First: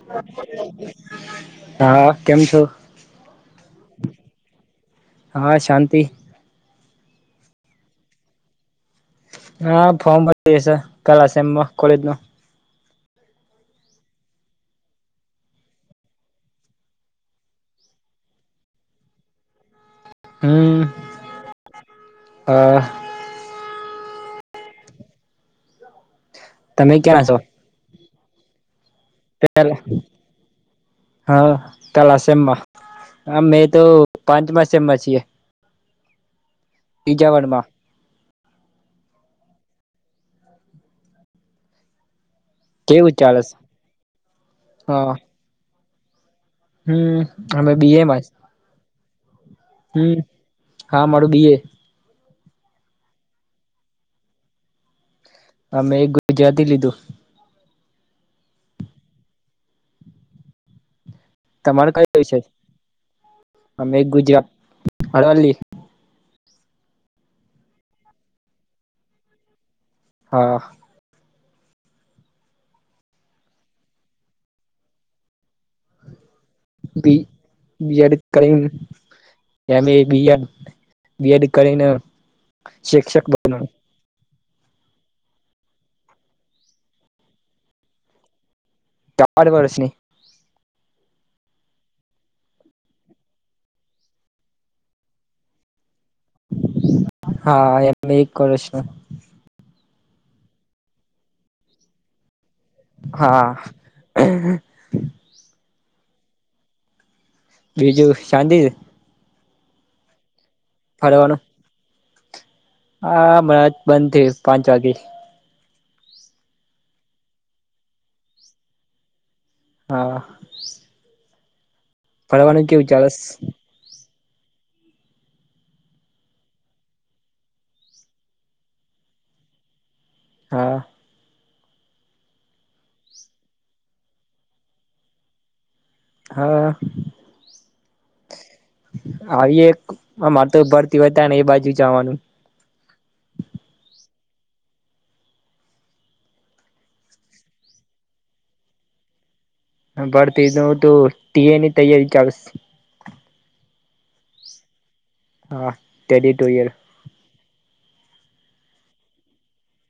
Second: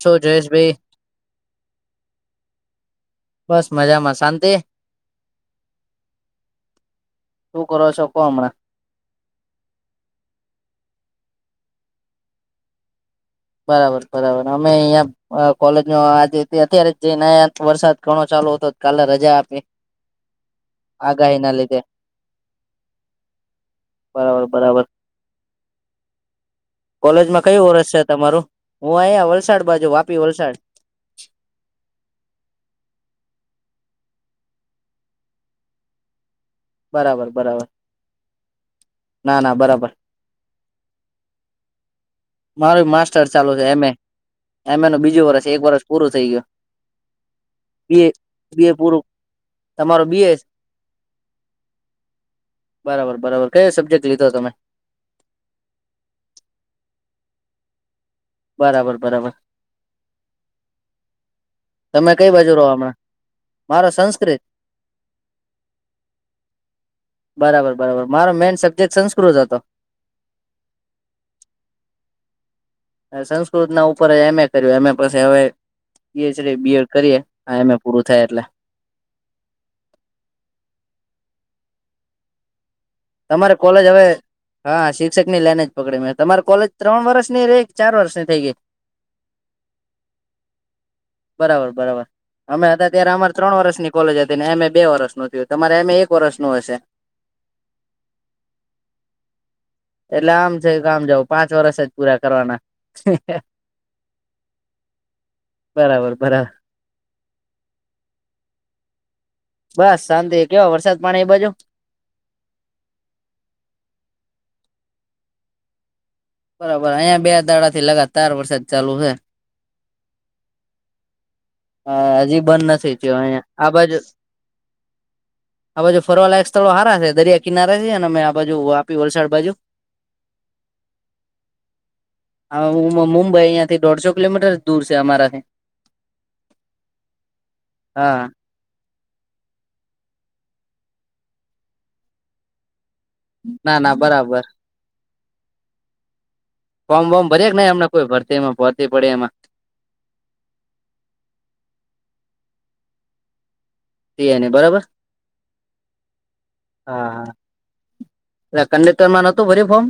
છો જયેશભાઈ હા કેમ છો? બસ મજામાં શાંતિ. હા શાંતિ શું કરો છોકો હમણાં. હા, ફોર્મ ભરી જશે કલાસમમાં કોલેજ નો. બરાબર બરાબર અમે અહીંયા હ કોલેજ ન આજે અત્યારે જઈને આયા વરસાદ ઘણો ચાલુ હતો કાલે રજા આપી. હમ આગાહીના લીધે. હા હા, બરાબર છે. તમે ક્યાં છો કોલેજમાં કયું વર્ષ છે? તમારુ? હું આયા વલસાડ બાજુ, વાપી-વલસાડ હા, કયા સેમમાં? અમે તો પાંચમા સેમમાં છીએ. બરાબર, બીજા વનમાં બરાબર. ના, ના, બરાબર. મારું કેવું માસ્ટર ચાલે ચાલુ છે. એમ. એ, એમ. એ નું હા બીજું વર્ષ પૂરું થઈ ગયું. હમ, તમે બી. એ. માં જ? બે પૂરું? તમારો બી. એ. છે? હા મારું બીએ બરાબર, બરાબર. કયો સબ્જેક્ટ લીધો તમે? અમે એક ગુજરાથી લીધું. બરાબર, બરાબર. તમારે તમે કયો કઈ વિષય બાજુ રહો હમણાં, મારો અમે એક સંસ્કૃત ગુજરાત અરવલ્લી બરાબર, બરાબર. મારો મેઈન સબ્જેક્ટ સંસ્કૃત હતો. હા. સંસ્કૃત ના ઉપર જ એમ. એ કર્યું, એ. મે પછી હવે પીએચડી, બી. એડ. કરીએ. એમ. એ. પૂરું બીએડ થાય એટલે. કરીને એમ. એ., બી. એડ. કરીને શિક્ષક તમારે બનવાનું કોલેજ હવે હા, શિક્ષક ની લાઈન જ પકડી મે. તમારી કોલેજ ત્રણ વર્ષની રહી, ચાર વર્ષ ની થઈ ગઈ. ત્રણ વર્ષની. બરાબર, બરાબર. અમે હતા ત્યારે અમારે ત્રણ વર્ષની કોલેજ હતી ને. એમ. એ. બે વર્ષનું થયું. તમારે એમ. એ. એક વર્ષનું હશે. હા, એમ. એ. એક વર્ષ નું. એટલે, આમ છે કે આમ જાવના પાંચ વર્ષ જ પૂરા કરવાના. હા. બરાબર, બરાબર. બીજું શાંતિ છે? બસ, શાંતિ. કેવો વરસાદ, પડે એ ફરવાનું બાજુ? હા, હમણા જ બંધ થયો પાંચ વાગે. બરાબર, અહિયાં બે દાડા થી લગાતાર વરસાદ ચાલુ છે. હા. હા, હજી બંધ ફરવાનું કેવું નથી ચાલસ થયો આ બાજુ. આ બાજુ ફરવાલાયક સ્થળો હારા છે, દરિયા કિનારા છે. અને મે આ બાજુ આપી, વલસાડ બાજુ. હા. હ, મુંબઈ અહીયાંથી દોઢસો કિલોમીટર જ દૂર છે અમારાથી. હા. હા. આવી એક અમારે તો ભરતી હોય તો ને, એ બાજુ જવાનું. ના, ના, બરાબર. ફોમ વોમ ભરે કે ન, એમને કોઈ ભરતીમાં ભરતી પડે એમાં. હ, બરતી નવ તો ટીની તૈયારી ચાલું છે. તેને બરાબર. હા, ટેલી ટુ ઇયર. હા, એ કંડેક્ટરમાં નહોતું ભરી ફોમ.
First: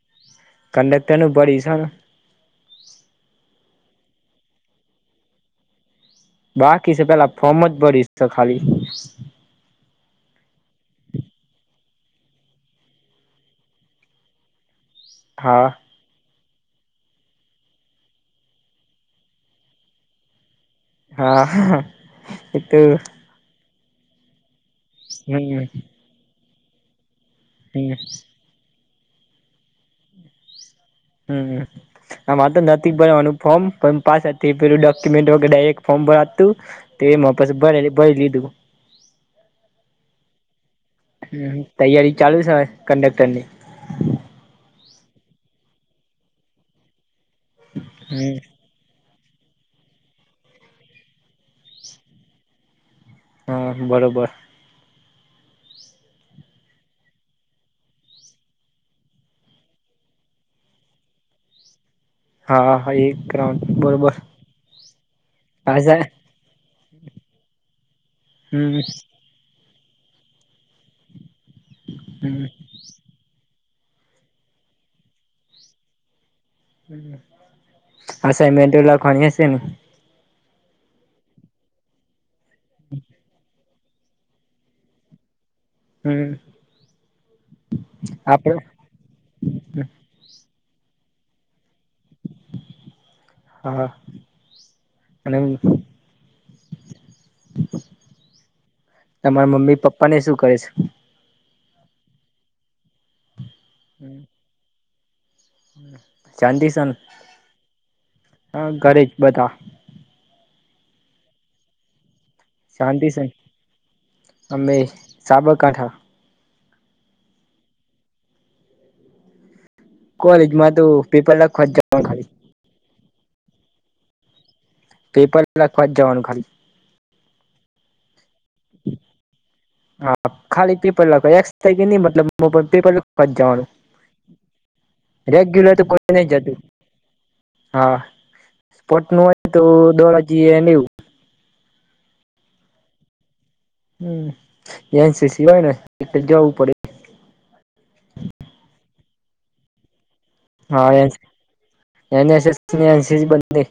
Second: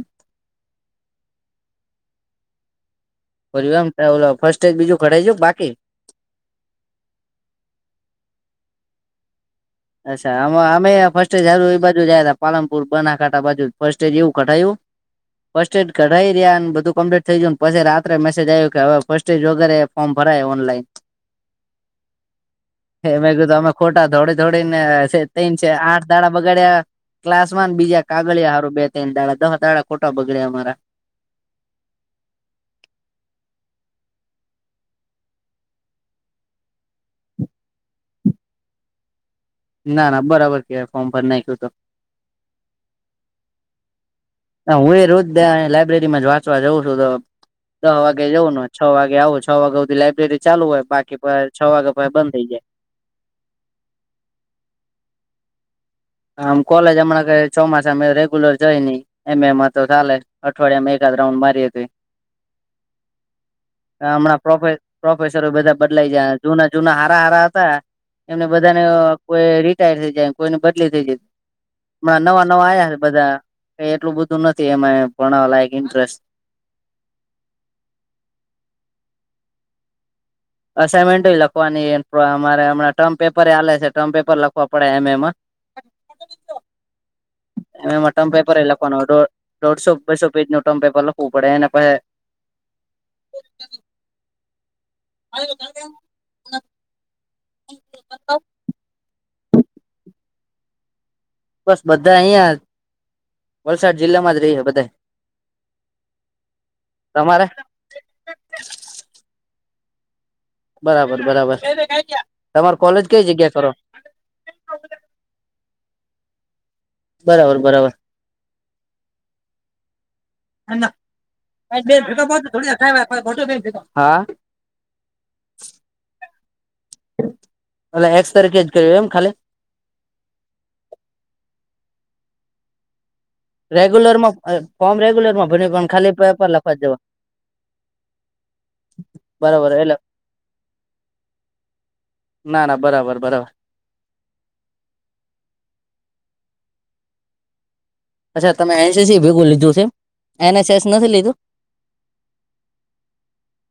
કડક્ટરનું ભરીસ હને. બ એમ ફર્સ્ટ એડ, બીજું ખડાઈ જ બાકી. બાકી છે પેલા ફોર્મ જ ભરીશ છે ખાલી. અચ્છા અમે ફર્સ્ટેજ હાર એ બાજુ જયા ત પાલનપુર બનાકાંઠા બાજુ ફર્સ્ટેજ એવું કડાયું. ફસ્ટ હા એડ. રઈ રહ્યા ને, બધું કમ્પ્લીટ થઈ ગયું. પછી રાત્રે મેસેજ આવ્યું કે, હવે ફર્સ્ટ એજ વગેરે ફોર્મ ભરાય ઓનલાઈન. હા, એ તો તો કીધું અમે ખોટા થોડી થોડી ને, હમ છે આઠ દાણા બગાડ્યા. ક્લાસમાં હમ બીજા કાગળિયા હારું બે ત્રણ દાડા દહ દાડા ખોટા બગડ્યા અમારા. હમ. આમાંરે તો નથી ભરવાનું ફોર્મ પણ પાછા પેલું ડોક્યુમેન્ટગ ડાયરેક્ટ ફોર્મ ભરાતું. તે એમાં પછી ભરે ભરી લીધું. ના ના બરાબર કેવાય ફોર્મ ભરી નાખ્યું હ તો તૈયારી ચાલુ છે હવે કંડક્ટર ની. હ હું એ રોજ લાઈબ્રેરીમાં જ વાંચવા જઉં છું તો દહ વાગે હમ જવું ન છ વાગે આવો છ વાગે સુધી લાઈબ્રેરી ચાલુ હોય બાકી છ વાગે પછી બંધ થઈ જાય. હા બરોબર. આમ કોલેજ હમણાં ક ચોમાસ અમે રેગ્યુલર જઈ નહી. એમ એમાં તો ચાલે અઠવાડિયામાં એકાદ રાઉન્ડ મારી તોય. હા, હા એ [unintelligible] હમણાં પ્રોફેસરો બધા બદલાઈ જયા જૂના જૂના હારા હારા હતા એમને હમ બધાને કોઈ રિટાયર થઈ જાય કોઈની બદલી થઈ ગઈ હમણાં નવા હમ નવા આવ્યા છે બધા એટલું બધું નથી એમાં ભણાવા લાયક ઇન્ટરેસ્ટ. અસાાઈનમેન્ટો લખવાની હશે ને. અસાાઈનમેન્ટો લખવાની અમારે હમણાં ટર્મ પેપરે આલે છે ટર્મ પેપર લખવા પડે એમ એમાં. હમ. એમાં ટર્મ આપડે પેપર એ લખવાનું દોઢસો બસો પેજ નું ટર્મ પેપર લખવું પડે એને પછી હા [unintelligible] તમારા મમ્મી પપ્પાને શું કરે છે. બસ બધા અહિયાં વલસાડ જિલ્લામાં જ રહે બધા. ચાંદી સન તમારે હા ઘરે જ બધા. બરાબર બરાબર. તમાર કોલેજ શાંતિ કઈ સન જગ્યા કરો અમે સાબરકાંઠા. બરાબર બરાબર. કોલેજ માં તો પેપર લખવા જવાનું ખાલી [unintelligible] પેપર લખવા જ જવાનું ખાલી એ એક્સ તારીખે જ કરયું એમ ખાલી. હ ખાલી પેપર લખવા મતલબ પેપર [unintelligible] રેગ્યુલર માં ફોર્મ રેગ્યુલર માં ભર્યું તો પણ કોઈ ખાલી નહી પેપર જતું લખવા જવાનું. હા સ્પોટ નું હોય તો બરાબર એટલે દોડજી એવું. ના, ના, બરાબર, બરાબર. હમ એ છે એનસીસી હોય ને જવું પડે. અચ્છા તમે એનસીસી ભેગું લીધું છે. એનએસએસ હા નથી લીધું એ એનસસ એનસીસી બને.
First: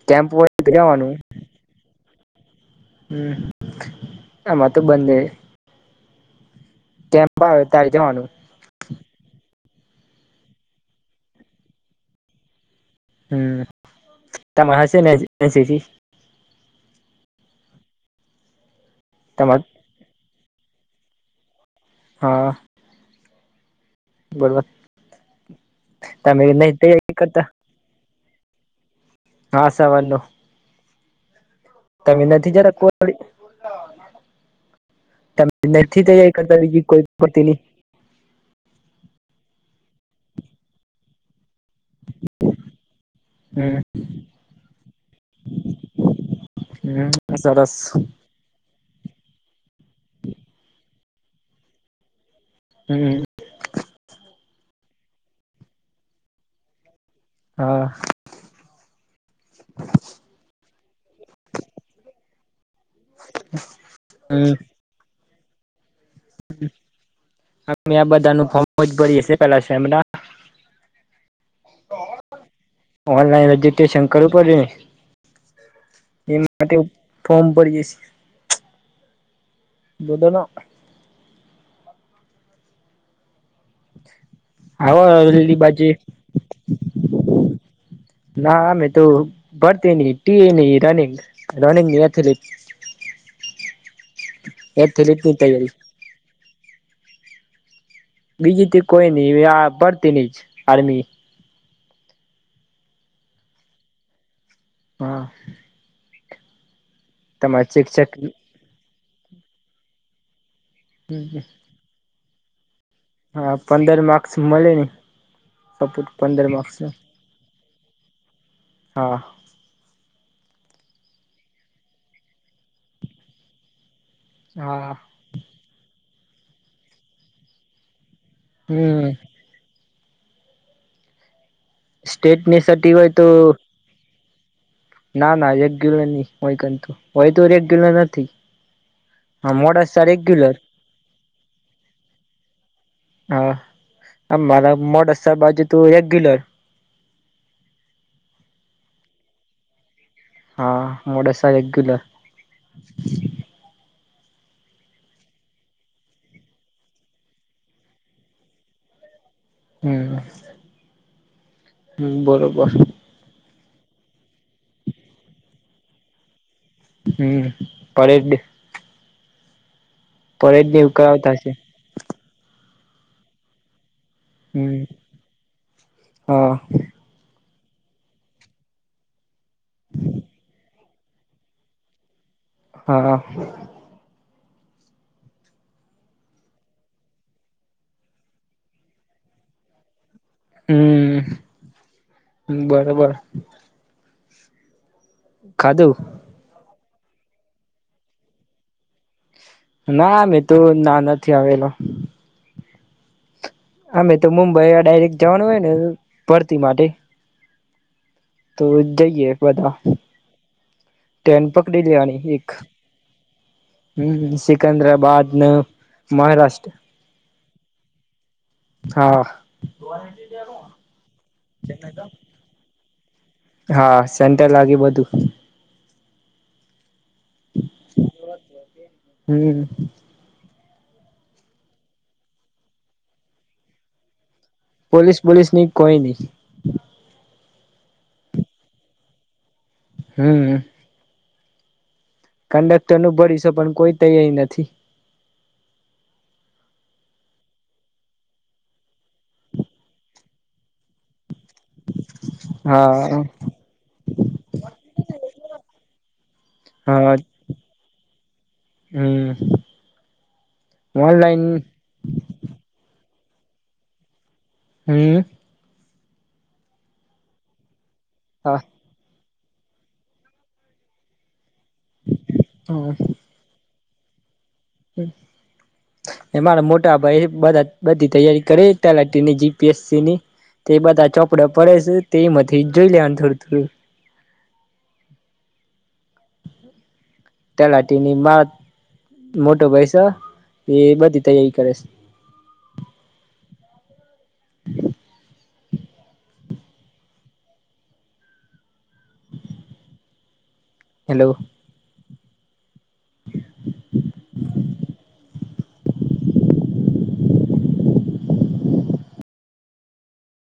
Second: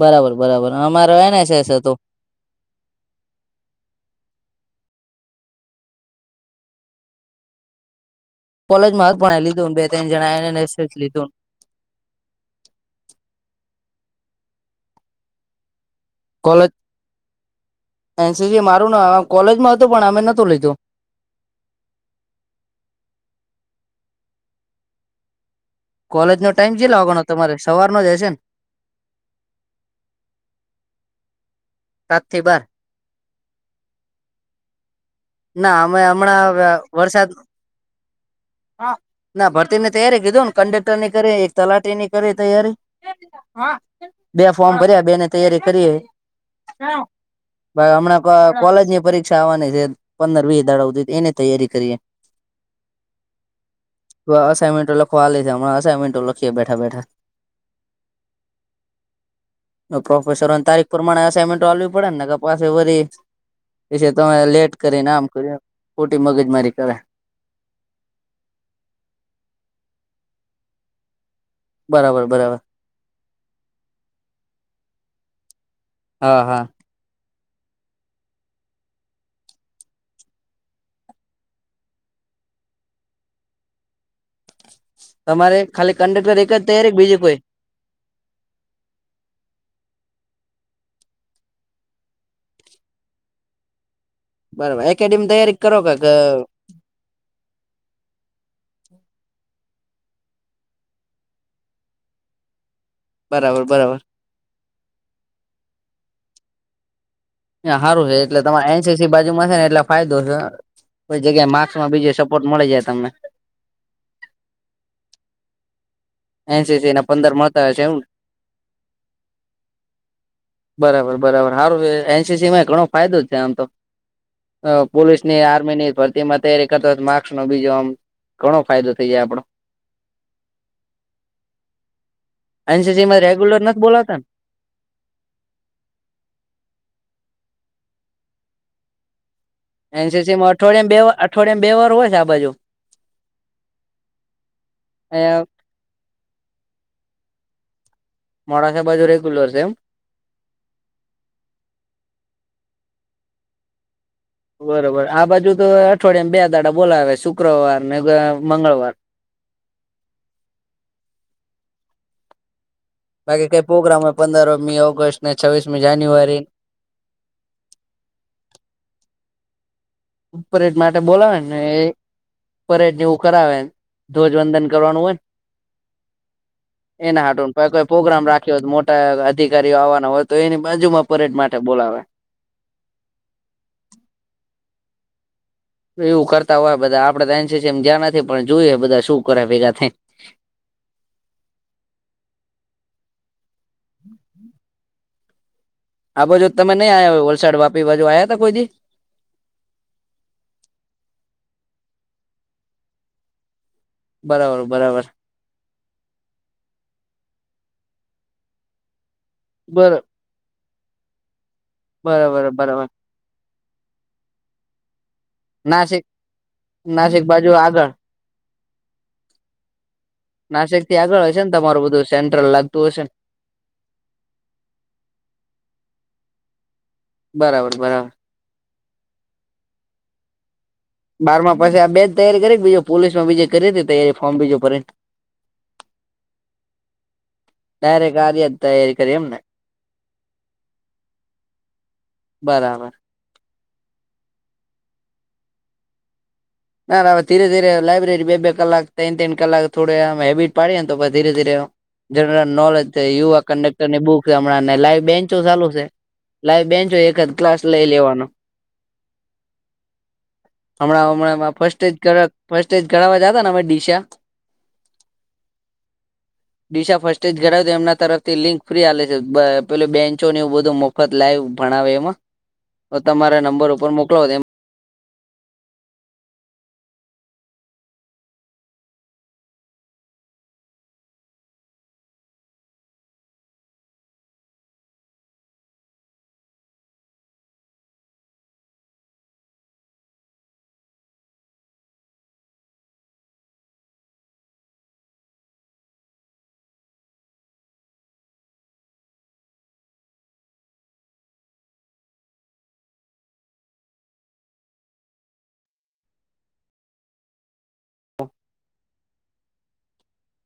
બરાબર બરાબર અમારો એનએસ હતું. હમ અમાર તો બને. કેમ આવે તાર જવાનું. કોલેજ માં જ ભણાઈ લીધું બે ત્રણ જણા એનએસ જ લીધું. હમ્મ, તમ હશેને એસીટી. કોલે, એન સી સી મારું તમાર કોલેજમાં હતું પણ અમે નતું લીધું. હા. બરોબર કોલેજ નો તમે ટાઈમ તે કેટલો નહી વાગવાનો કરતા. તમારે સવારનો જ હશે ને? હા, સવારનો. સાત તમે થી નથી બાર જતા [unintelligible] ના તમે અમે નથી તૈયારી હમણાં કરતા બીજી કોઈ [unintelligible] હા ના ભરતી ને તૈયારી કીધું ને કંડક્ટર ની કરી તલાટીની કરી તૈયારી, હમ બે ફોર્મ ભર્યા બે ની તૈયારી કરી. હમ્મ, સરસ. હમણાં કોલેજ ની પરીક્ષા આવવાની છે પંદર વી દડાધ એની તૈયારી કરીએ. હમ્મ. અસાઇનમેન્ટો લખવા આલે હમણાં અસાઇમેન્ટ લખીએ બેઠા બેઠા. હા. પ્રોફેસરોની તારીખ પ્રમાણે એસાઈમેન્ટો આલવી પડે ને ની તો પાસી પશી તમે હમ લેટ કરીને આમ કર્યું ખોટી મગજ મારી કરે. મેં આ બધા નું ફોર્મ જ ભરીએ શે પેલા શેમીના બરાબર બરાબર. ઓનલાઈન રજસ્ટ્રેશન કરવું પડેને, હા એ હા માટે ફોર્મ ભરીએ શીએ. લોદોના. હવાલી તમારે બાજુ ખાલી કંડેક્ટર એક જ તૈયારી કે બીજું કોઈ? ના મે તો ભરતી ની ટીઈ ની રનિંગ રનિંગ ની એથલી બરોબર એકેડેમ તૈયારી કરો કે ક બીજી તી કોઈ નઈ આ ભડતી ની જ આર્મી. બરાબર બરાબર. હા. તમારા સારું શિક્ષક છે એટલે તમા એન સી સી બાજુમાં છે ને એટલે ફાયદો છે કોઈ જગ્યાએ માર માં બીજે સપોર્ટ મળી જાય તમને. હા પંદર માર્ક્સ મળે ને. કફુટ પંદ એન સી સી ના પંદર માક આવે છે એમ? હા. બરાબર બરાબર, હારું હે એન સી સી માં ઘણો ફાયદો જ છે આમ તો. હા પોલીસ ની, આર્મી ની ભરતીમાં તૈારી કર માર્સ નો બીજો આમ. ઘણો ફાયદો થઇ હમ જાય આપણો. સ્ટેટ ની સતી હોય તો બોલ હતાન. ના ના એક ગિલો નહી હોય કતું હોય તો એક ગિલો નથી. હા મોડાસા એન સી સી માં રેગ્યુલર અઠવાડિયા બે વાર અઠવાડિયામ બે વાર હોય છે આ બાજુ? હા, મારા અ મોડાસા બાજુ તો રેગ્યુલર. મોડાસા બાજુ રેગ્યુલર છે એમ? હા મોડાસા રેગ્યુલર. બરોબર આ બાજુ તો અઠવાડિયામાં બે દાડા બોલાવે શુક્રવાર ને મંગળવાર. હમ્મ. હમ્મ, બરોબર. બાકી કઈ પ્રોગ્રામ હો પંદરમી ઓગસ્ટ ને છવીસમી જાન્યુઆરી. હમ્મ, પરેડ ડે. પરેડ ઉપરટ ને એવું માટે કરાવતા બોલાવે હશે ને એ પરેડ જેવું કરાવે ધ્વજવંદન હમ કરવાનું હોય. હા એના હાડ કોઈ પ્રોગ્રામ રાખ્યો હો મોટા અધિકારીઓ આવવાના હોય તો એની બાજુમાં પરેડ માટે બોલાવે હા હા. એવું કરતા હોય બધા આપડે તો એમ જ્યાં નથી પણ જોયું બધા શું કરે ભેગા થાય. હમ્મ, બરોબર. હમ હ કાદવ. આ બાજુ તમે નહી આવ્યા વલસાડ વાપી બાજુ આવ્યા હતા કોઈ દી. ના મેં તો ના નથી આવેલો અમે તો બરાબર મુંબઈ બરાબર ડાયરેક્ટ જવાનું હોય ને ભરતી માટે તો જઈએ બધા બર ટેન પકડી લેવાની બરાબર એક હ બરાબર સિકંદરાબાદ ને નાસિક મહારાષ્ટ્ર નાસિક બાજુ આગળ હા. નાસક થી આગળ હશે ને તમારું બધું સેન્ટ્રલ લાગતું હશે ને. હા સેન્ટર લાગ્યું બધું બરાબર બરાબર હમ્મ બાર માં પાસે આ બે જ તૈયારી કરી બીજો પોલીસમાં બીજે કરી હતી તૈયારી ફર્મ બીજો ભરી પોલીસ પોલીસ ની કોઈ નઈ ડાયરેક આ તૈયારી કરી એમ ને. હમ્મ બરાબર કંડક્ટર નું ભરીશ પણ કોઈ તૈયારી નથી ના હવે ધીરે ધીરે લાઈબ્રેરી બે કલાક ત ત્રણ કલાક થોડે હેબિટ પાડીએ ને તો ધીરે ધીરે જનરલ નોલેજ હા યુવા કન્ડક્ટરની બુક હમણાં ને લાઈવ બેન્ચો ચાલુ છે. લાઈ બેચો હા એક જ ક્લાસ લઈ લેવાનો હમ હમણાં ઓનલાઈન હમણાં ફસ્ટ એજ ફસ્ટ એજ ઘવા જાતા ને અમે દડીશા હમ્મ દિશા ફર્સ્ટ એજ ઘડાવ તો એમના તરફથી લિંક હા ફ્રી હાલે છ. અ બ પેલ બેન્ચો ને એવું બધું મફત લાઈ ભણાવે એમાં તો તમારા નંબર ઉપર મોકલોવ એમ હમ્મ મારા મોટા ભાઈ બધી તૈયારી કરે તલાની જી પી એસ સી ની. તે બધા ચોપડા પડે છે તે એમાંથી જોઈ લેને થોડું થોડું તલાટીની મા મોટો ભય છે એ બધી તૈયારી કરે છે. હલો હ